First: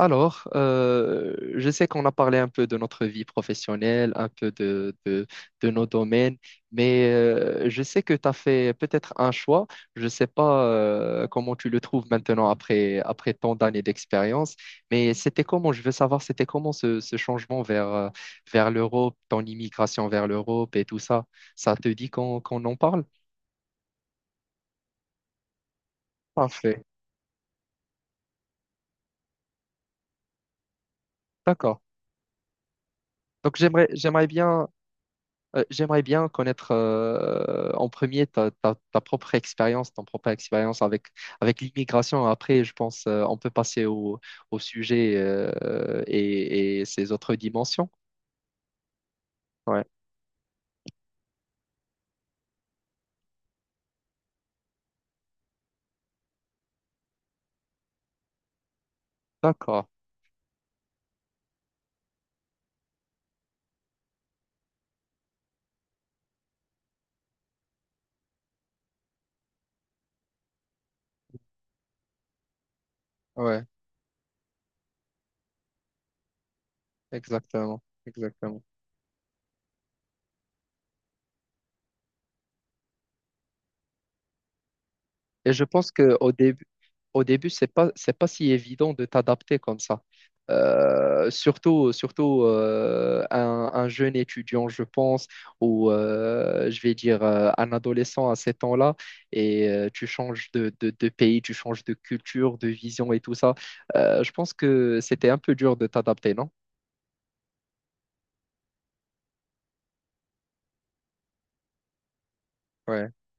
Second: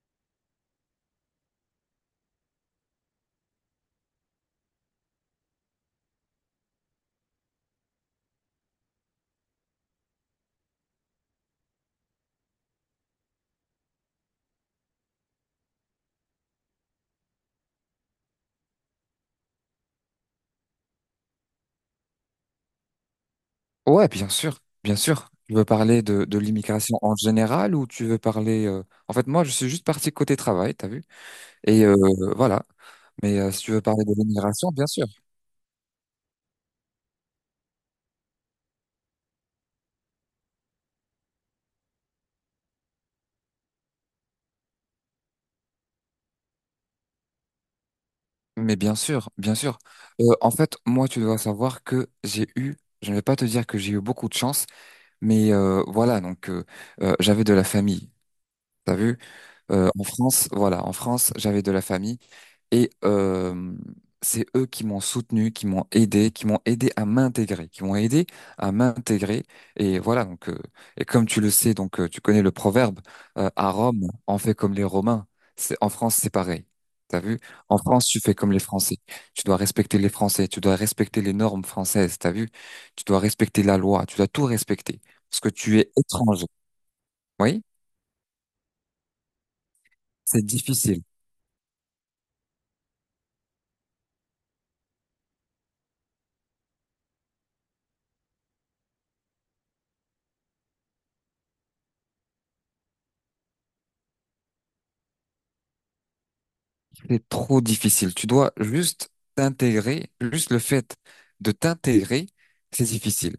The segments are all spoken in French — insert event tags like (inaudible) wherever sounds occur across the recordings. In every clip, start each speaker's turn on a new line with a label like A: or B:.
A: Alors, je sais qu'on a parlé un peu de notre vie professionnelle, un peu de nos domaines, mais je sais que tu as fait peut-être un choix. Je ne sais pas comment tu le trouves maintenant après tant d'années d'expérience, mais c'était comment, je veux savoir, c'était comment ce changement vers l'Europe, ton immigration vers l'Europe et tout ça. Ça te dit qu'on en parle?
B: Ouais, bien sûr, bien sûr. Tu veux parler de
A: Parfait.
B: l'immigration en général ou tu veux parler... En fait, moi, je suis juste parti côté travail, t'as vu?
A: D'accord.
B: Et euh, voilà. Mais
A: Donc,
B: si tu veux parler de
A: j'aimerais bien.
B: l'immigration, bien sûr.
A: J'aimerais bien connaître en premier ta propre expérience, ton propre expérience avec l'immigration. Après, je pense on peut passer au sujet et ses autres dimensions.
B: Mais bien sûr, bien sûr.
A: Ouais,
B: En fait, moi, tu dois savoir que j'ai eu, je ne vais pas te dire que j'ai eu beaucoup de chance, mais voilà, donc j'avais de la famille. T'as vu?
A: d'accord.
B: En France, voilà, en France, j'avais de la famille. Et euh, c'est eux qui m'ont soutenu, qui m'ont aidé, qui m'ont aidé à m'intégrer. Et voilà, comme tu le sais, donc tu connais le proverbe,
A: Ouais,
B: à Rome, on fait comme les Romains. C'est, en France, c'est pareil. T'as vu? En
A: exactement,
B: France, tu fais comme les
A: exactement.
B: Français. Tu dois respecter les Français, tu dois respecter les normes françaises, t'as vu? Tu dois respecter la loi, tu dois tout respecter. Parce que
A: Et je
B: tu
A: pense
B: es
A: qu'au
B: étranger.
A: au début,
B: Oui?
A: c'est pas si évident de t'adapter comme ça.
B: C'est difficile.
A: Surtout un jeune étudiant, je pense, ou je vais dire un adolescent à ces temps-là, et tu changes de pays, tu changes de culture, de vision et tout ça. Je pense que c'était un peu dur de t'adapter, non?
B: C'est trop difficile. Tu dois juste t'intégrer, juste le fait de t'intégrer, c'est
A: Ouais,
B: difficile.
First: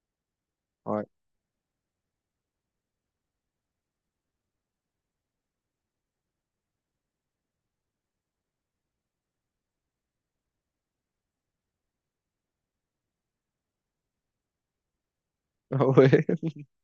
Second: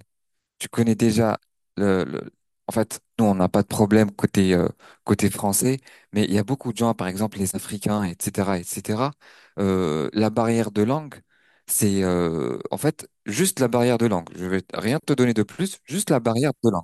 B: Tu connais
A: ouais,
B: déjà le, le- en fait, nous, on n'a pas de problème côté côté français, mais il y a beaucoup de gens, par exemple les Africains, etc., etc. La barrière de langue, c'est en fait juste la barrière de langue. Je vais rien te donner de plus,
A: (laughs)
B: juste la
A: ouais,
B: barrière de langue.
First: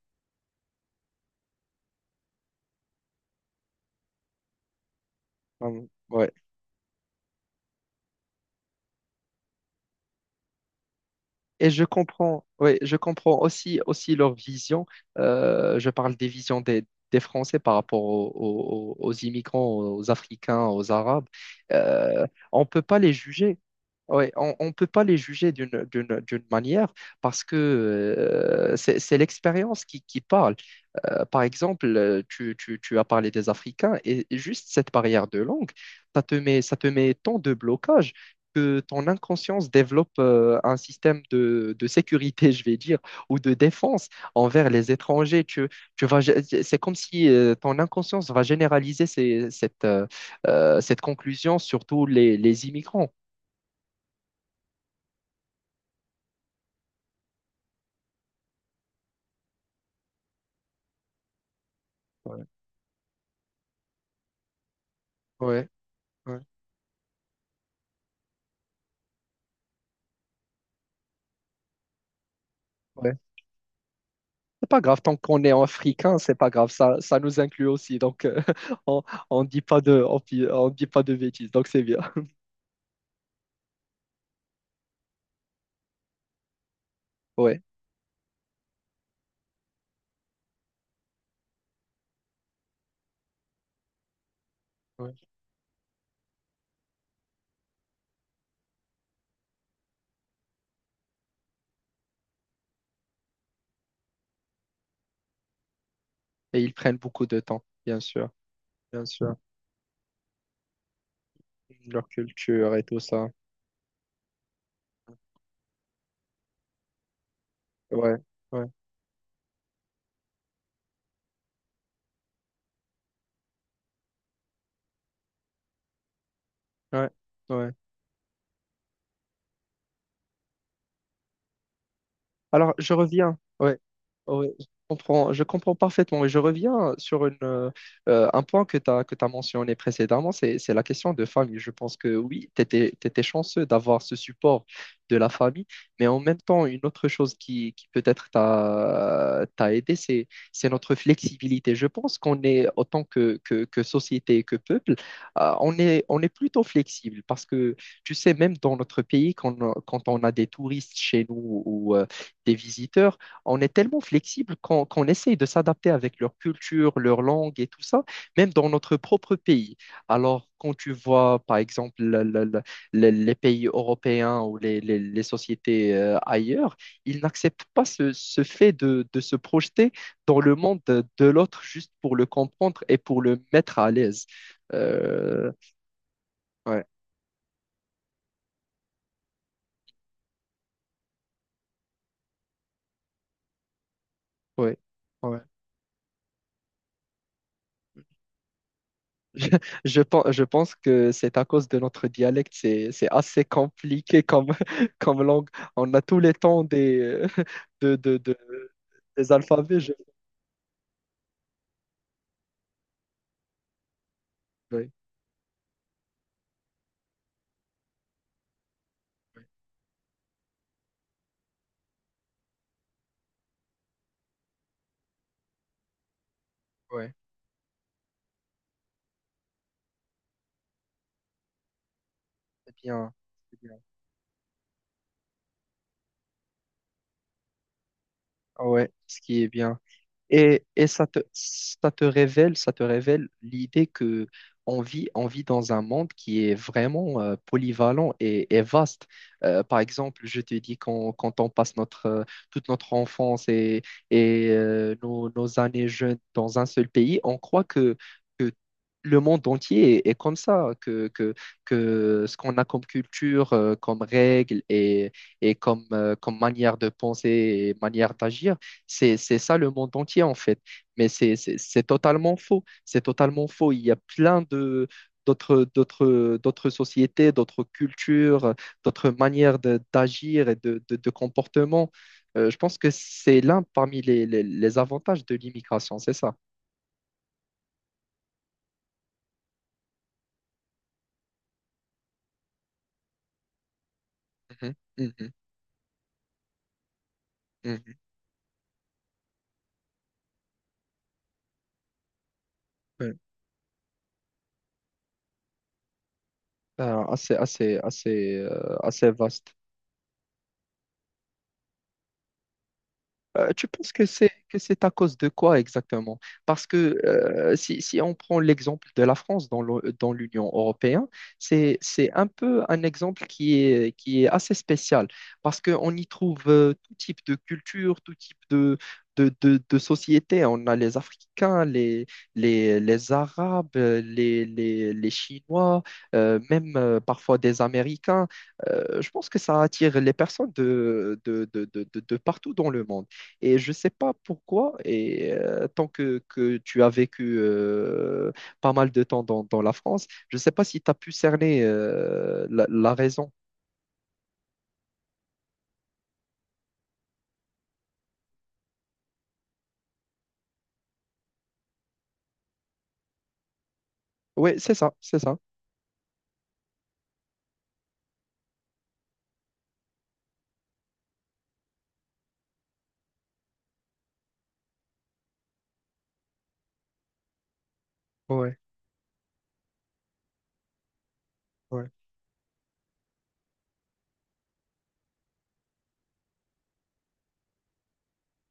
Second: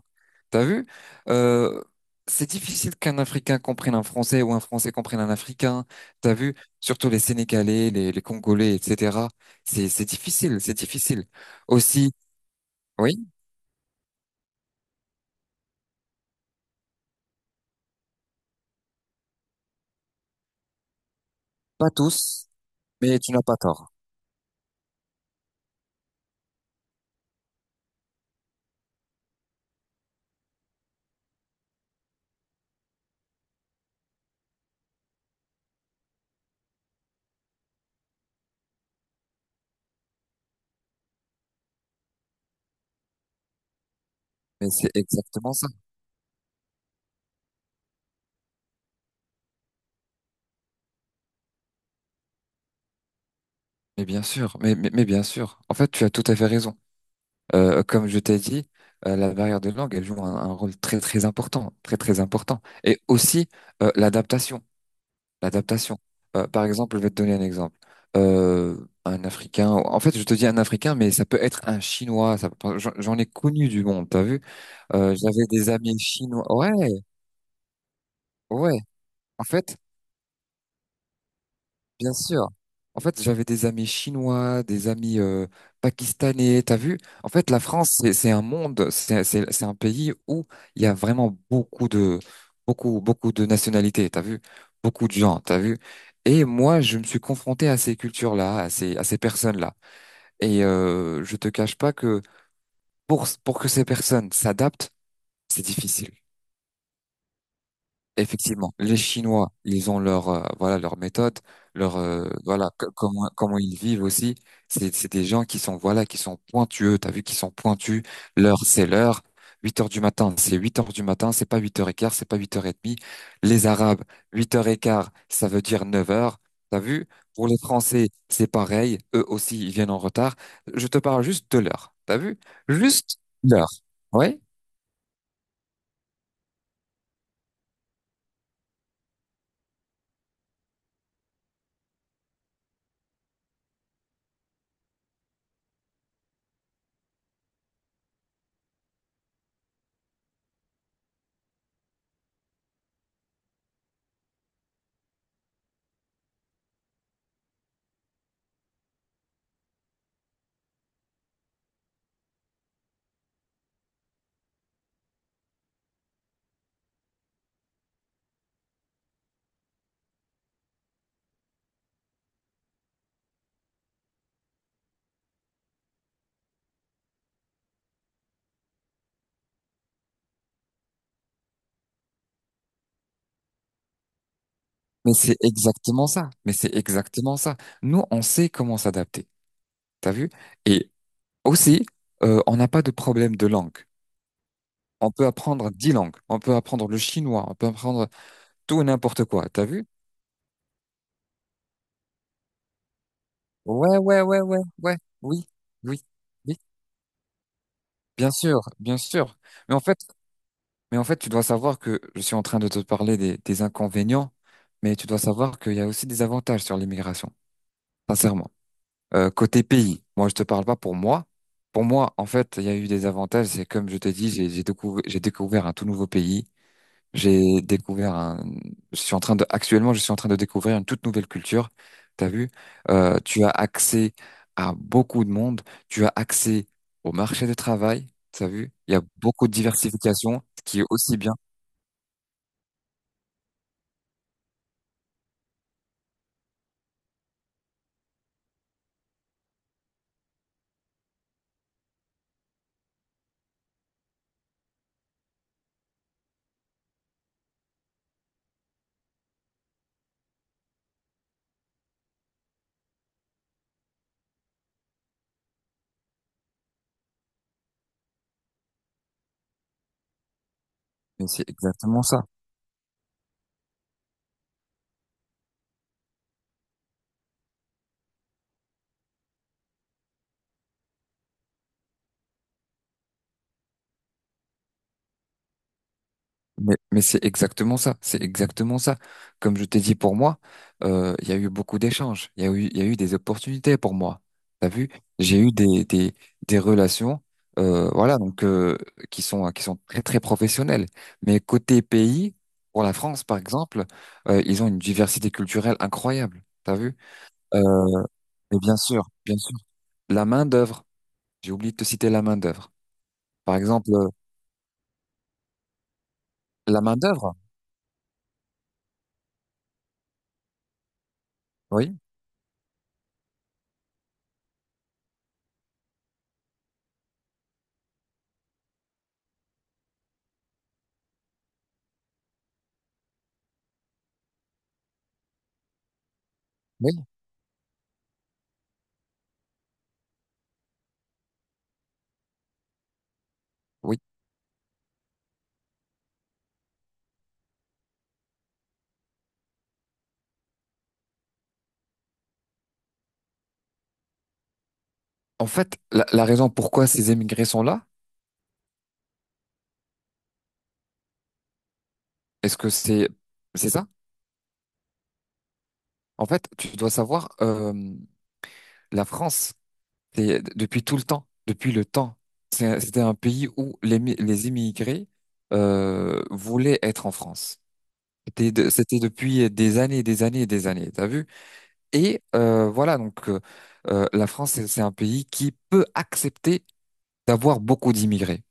B: T'as vu? Euh, c'est difficile qu'un Africain comprenne un Français ou un Français comprenne un Africain.
A: ouais.
B: T'as vu? Surtout les Sénégalais, les Congolais, etc. C'est difficile, c'est difficile.
A: Et je
B: Aussi,
A: comprends, oui, je
B: oui,
A: comprends aussi, aussi leur vision. Je parle des visions des Français par rapport aux immigrants, aux Africains, aux Arabes.
B: pas
A: Euh,
B: tous.
A: on ne peut pas les
B: Mais tu n'as pas
A: juger.
B: tort.
A: Ouais, on ne peut pas les juger d'une manière parce que c'est l'expérience qui parle. Par exemple, tu as parlé des Africains et juste cette barrière de langue, ça te met tant de blocages que ton inconscience développe un système de sécurité, (laughs) je vais dire, ou de défense envers
B: Mais c'est
A: les étrangers.
B: exactement ça.
A: C'est comme si ton inconscience va généraliser cette conclusion sur tous les immigrants.
B: Mais bien sûr, mais bien sûr. En fait, tu as tout à fait raison. Comme je t'ai dit, la barrière de langue, elle joue un rôle très très important, très très
A: Ouais,
B: important. Et aussi euh, l'adaptation,
A: ouais,
B: l'adaptation. Par exemple, je vais te donner un exemple. Un Africain. En fait, je te dis un Africain, mais ça peut être un Chinois. Ça peut- J'en
A: ouais.
B: j'en ai connu du monde. T'as vu?
A: C'est pas grave, tant qu'on
B: J'avais
A: est en
B: des amis
A: africain, c'est
B: chinois.
A: pas grave,
B: Ouais,
A: ça nous inclut aussi. Donc,
B: ouais.
A: (laughs) on, on
B: En
A: dit
B: fait,
A: pas on dit pas de bêtises, donc c'est bien.
B: Bien
A: (laughs)
B: sûr. En fait, j'avais des amis chinois, des amis pakistanais. T'as vu? En fait, la
A: Ouais.
B: France, c'est un monde, c'est un pays où il y a vraiment beaucoup de nationalités. T'as vu? Beaucoup de
A: Ouais.
B: gens. T'as vu? Et moi, je me suis confronté à ces cultures-là, à ces personnes-là. Et je te cache pas que pour que ces personnes s'adaptent, c'est difficile.
A: Et ils prennent beaucoup de temps,
B: Effectivement, les
A: bien sûr.
B: Chinois, ils ont leur voilà leur méthode, leur
A: Leur
B: voilà
A: culture et tout ça.
B: comment ils vivent aussi. C'est des gens qui sont voilà qui sont pointueux. T'as vu qu'ils sont pointus.
A: Ouais,
B: L'heure
A: ouais,
B: c'est l'heure. Huit heures du matin, c'est 8 heures du matin. C'est pas 8 heures et quart, c'est pas 8 heures et demie. Les Arabes, 8 heures et quart, ça veut dire 9 heures. T'as vu?
A: ouais,
B: Pour les
A: ouais.
B: Français, c'est pareil. Eux aussi, ils viennent en retard. Je te parle juste de l'heure. T'as vu?
A: Alors, je
B: Juste
A: reviens.
B: l'heure.
A: Ouais,
B: Ouais.
A: ouais, je comprends parfaitement. Et je reviens sur un point que tu as, que tu mentionné précédemment, c'est la question de famille. Je pense que oui, tu étais, chanceux d'avoir ce support de la famille, mais en même temps, une autre chose qui peut-être t'a aidé, c'est notre flexibilité. Je pense qu'on est, autant que société et que peuple, on est plutôt flexible parce que, tu sais, même dans notre pays, quand on a des touristes chez nous ou des visiteurs, on est tellement flexible qu'on essaye de s'adapter avec leur culture, leur langue et tout ça, même dans notre propre pays. Alors, quand tu vois, par exemple, les pays européens ou les sociétés ailleurs, ils n'acceptent pas ce fait de se projeter dans le monde de l'autre juste pour le comprendre et pour le mettre à l'aise.
B: Mais c'est
A: Euh,
B: exactement ça. Mais c'est
A: ouais,
B: exactement ça. Nous, on sait comment s'adapter. T'as vu? Et aussi, on n'a pas de problème de langue.
A: ouais,
B: On peut
A: ouais.
B: apprendre 10 langues. On peut apprendre le chinois. On peut apprendre tout et n'importe quoi. T'as vu?
A: Je pense que c'est à cause de notre dialecte, c'est assez
B: Ouais, ouais,
A: compliqué
B: ouais,
A: comme,
B: ouais, ouais.
A: (laughs) comme
B: Oui,
A: langue. On a
B: oui,
A: tous les
B: oui.
A: temps des, (laughs) euh, de, de,
B: Bien
A: de-
B: sûr, bien
A: des
B: sûr. Mais
A: alphabets.
B: en
A: Je...
B: fait, mais en fait, tu dois savoir que je suis en train de te parler des inconvénients,
A: Oui,
B: mais tu dois savoir qu'il y a aussi des avantages sur l'immigration. Sincèrement.
A: oui,
B: Côté pays, moi je te parle pas pour moi. Pour moi, en fait, il y a eu des avantages. C'est comme je te dis, j'ai découvert, j'ai découvert un tout nouveau pays.
A: ouais.
B: J'ai découvert un. Je suis en train de. Actuellement, je suis en train de découvrir une toute nouvelle culture. T'as vu?
A: C'est bien,
B: Tu as
A: c'est bien.
B: accès à beaucoup de monde. Tu as accès au marché du travail. T'as
A: Ah
B: vu?
A: Ouais,
B: Il y a
A: ce qui est
B: beaucoup de
A: bien.
B: diversification, ce qui est
A: Et ça
B: aussi bien.
A: ça te révèle l'idée que on vit dans un monde qui est vraiment polyvalent et vaste. Par exemple, je te dis quand on passe notre, toute notre enfance et nos années jeunes dans un seul pays, on croit que le monde entier est, est comme ça, que ce qu'on a comme culture, comme règles et comme, comme manière de penser et manière d'agir c'est ça le monde entier en fait. Mais
B: Mais c'est
A: c'est
B: exactement ça.
A: totalement faux. C'est totalement faux. Il y a plein de d'autres sociétés, d'autres cultures, d'autres manières d'agir et de comportement. Je pense que c'est l'un parmi les avantages de l'immigration, c'est ça.
B: C'est exactement ça, c'est exactement ça. Comme je t'ai dit pour moi, il y a eu beaucoup d'échanges, il y a eu des opportunités pour moi. T'as
A: Mhm,
B: vu?
A: mhm,
B: J'ai eu des relations, euh,
A: mhm.
B: voilà, donc euh, qui sont très très professionnelles. Mais côté pays, pour la
A: Ouais.
B: France par exemple, ils ont une diversité culturelle incroyable. T'as vu? Euh,
A: Assez
B: et
A: assez
B: bien
A: vaste.
B: sûr, la main-d'œuvre. J'ai oublié de te citer la main-d'œuvre. Par
A: Tu
B: exemple,
A: penses que c'est à cause de quoi exactement? Parce
B: la
A: que
B: main-d'œuvre.
A: si on prend l'exemple de la France dans l'Union européenne, c'est
B: Oui,
A: un exemple qui est assez spécial parce qu'on y trouve tout type de culture, tout type de société. On a les Africains, les Arabes, les Chinois, même
B: oui,
A: parfois des Américains. Je pense que ça attire les personnes de partout dans le monde. Et je ne sais
B: oui.
A: pas pourquoi, et tant que tu as vécu pas mal de temps dans la France, je ne sais pas si tu as pu cerner la raison.
B: En fait, la raison pourquoi ces émigrés sont là, est-ce que c'est ça?
A: Oui, c'est ça.
B: En fait, tu dois savoir, la France, c'est- depuis tout le temps, depuis le temps, c'est- c'était un pays où les immigrés voulaient être en France. C'était
A: Ouais,
B: de- c'était depuis des années, des années, des années. T'as vu?
A: ouais.
B: Et la France, c'est un pays qui peut accepter d'avoir beaucoup d'immigrés.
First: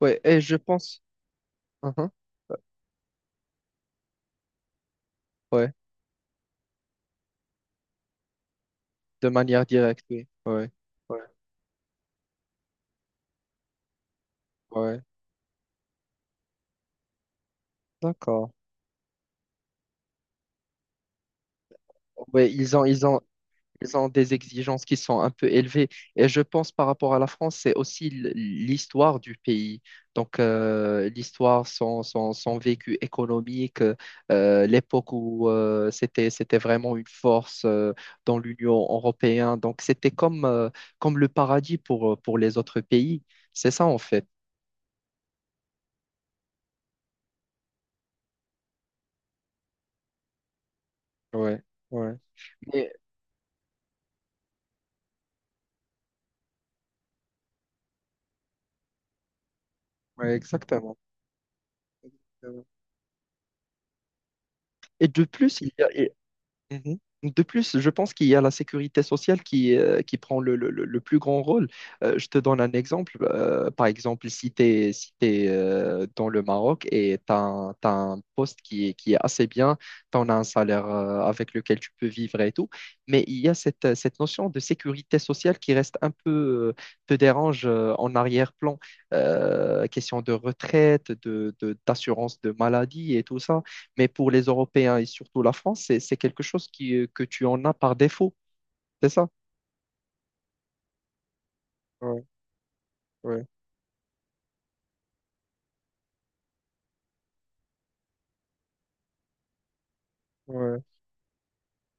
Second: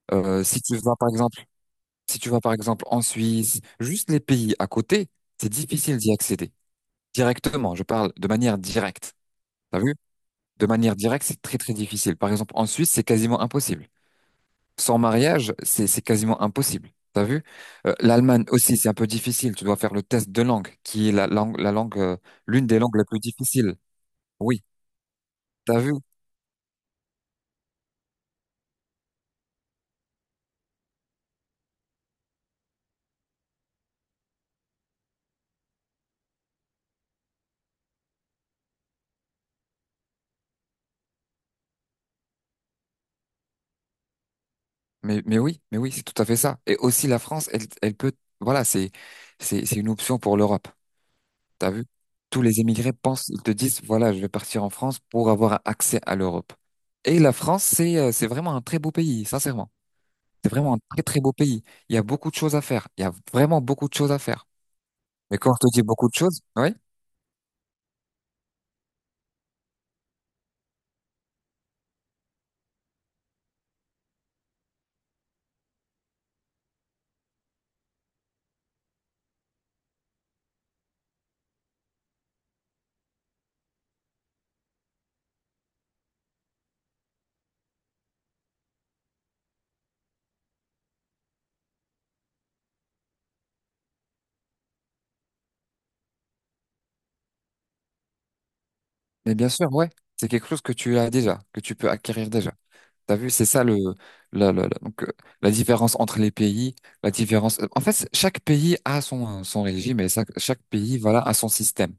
A: Ouais, et je
B: Si tu vas,
A: pense.
B: par exemple
A: Mhm.
B: Si tu vas par exemple en Suisse, juste les pays à côté, c'est
A: Ouais,
B: difficile d'y accéder directement. Je parle de manière directe.
A: de manière
B: T'as vu?
A: directe, oui.
B: De
A: Ouais,
B: manière
A: ouais,
B: directe, c'est très très difficile. Par exemple, en Suisse, c'est quasiment impossible. Sans
A: ouais.
B: mariage, c'est quasiment impossible. T'as vu? l'Allemagne
A: D'accord.
B: aussi, c'est un peu difficile. Tu dois faire le test de langue, qui est la langue, l'une des langues
A: Ils
B: les
A: ont
B: plus difficiles.
A: Ils ont des
B: Oui,
A: exigences qui sont un peu
B: t'as
A: élevées.
B: vu?
A: Et je pense par rapport à la France, c'est aussi l- l'histoire du pays. Donc, l'histoire, son vécu économique, l'époque où c'était vraiment une force dans l'Union européenne. Donc, c'était comme, comme le paradis pour les autres pays. C'est ça, en fait.
B: Mais oui, c'est tout à fait ça. Et aussi la France, elle, elle peut, voilà, c'est, c'est une option pour l'Europe.
A: Ouais,
B: T'as vu?
A: ouais.
B: Tous les émigrés
A: Mais-
B: pensent, ils te disent, voilà, je vais partir en France pour avoir accès à l'Europe. Et la France, c'est vraiment un très beau pays, sincèrement.
A: ouais,
B: C'est vraiment un
A: exactement.
B: très, très beau pays. Il y a beaucoup de choses à
A: Exactement.
B: faire. Il y a vraiment beaucoup de choses à faire.
A: Et de
B: Mais quand
A: plus,
B: je
A: il
B: te
A: y
B: dis
A: a,
B: beaucoup de choses, oui,
A: Mhm. De plus, je pense qu'il y a la sécurité sociale qui prend le plus grand rôle. Je te donne un exemple. Par exemple, si tu es, si t'es, dans le Maroc et tu as, un t'as un poste qui est assez bien, tu en as un salaire avec lequel tu peux vivre et tout, mais il y a cette notion de sécurité sociale qui reste un peu, euh, te dérange en arrière-plan. Question de retraite, d'assurance de maladie et tout ça. Mais pour les Européens et surtout la France, c'est quelque chose qui, que tu en as par défaut, c'est ça?
B: mais bien sûr, ouais, c'est quelque chose que tu as déjà, que tu peux
A: Ouais,
B: acquérir déjà. T'as vu,
A: ouais,
B: c'est ça le, la- donc, la différence entre les pays, la différence. En fait, chaque pays a son, son régime et ça- chaque
A: ouais,
B: pays, voilà, a son système.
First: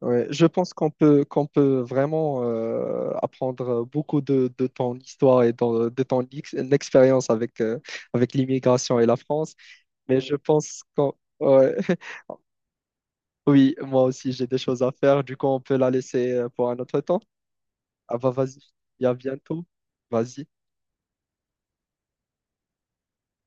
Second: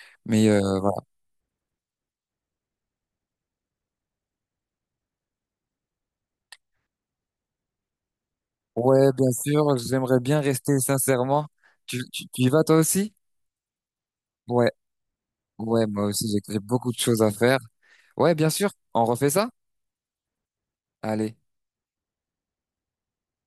A: ouais. Je
B: Mais
A: pense
B: voilà.
A: qu'on peut vraiment apprendre beaucoup de ton histoire et de ton expérience avec, avec l'immigration et
B: Ouais,
A: la
B: bien
A: France.
B: sûr,
A: Mais
B: j'aimerais
A: je
B: bien rester
A: pense qu'on...
B: sincèrement.
A: ouais.
B: Tu,
A: (laughs)
B: tu, tu y vas toi aussi?
A: Oui, moi aussi, j'ai des
B: Ouais,
A: choses à faire. Du coup, on peut
B: ouais,
A: la
B: moi aussi,
A: laisser
B: j'ai j'ai
A: pour un
B: beaucoup de
A: autre temps.
B: choses à faire.
A: Ah bah
B: Ouais, bien
A: vas-y,
B: sûr,
A: et
B: on
A: à
B: refait ça?
A: bientôt. Vas-y.
B: Allez.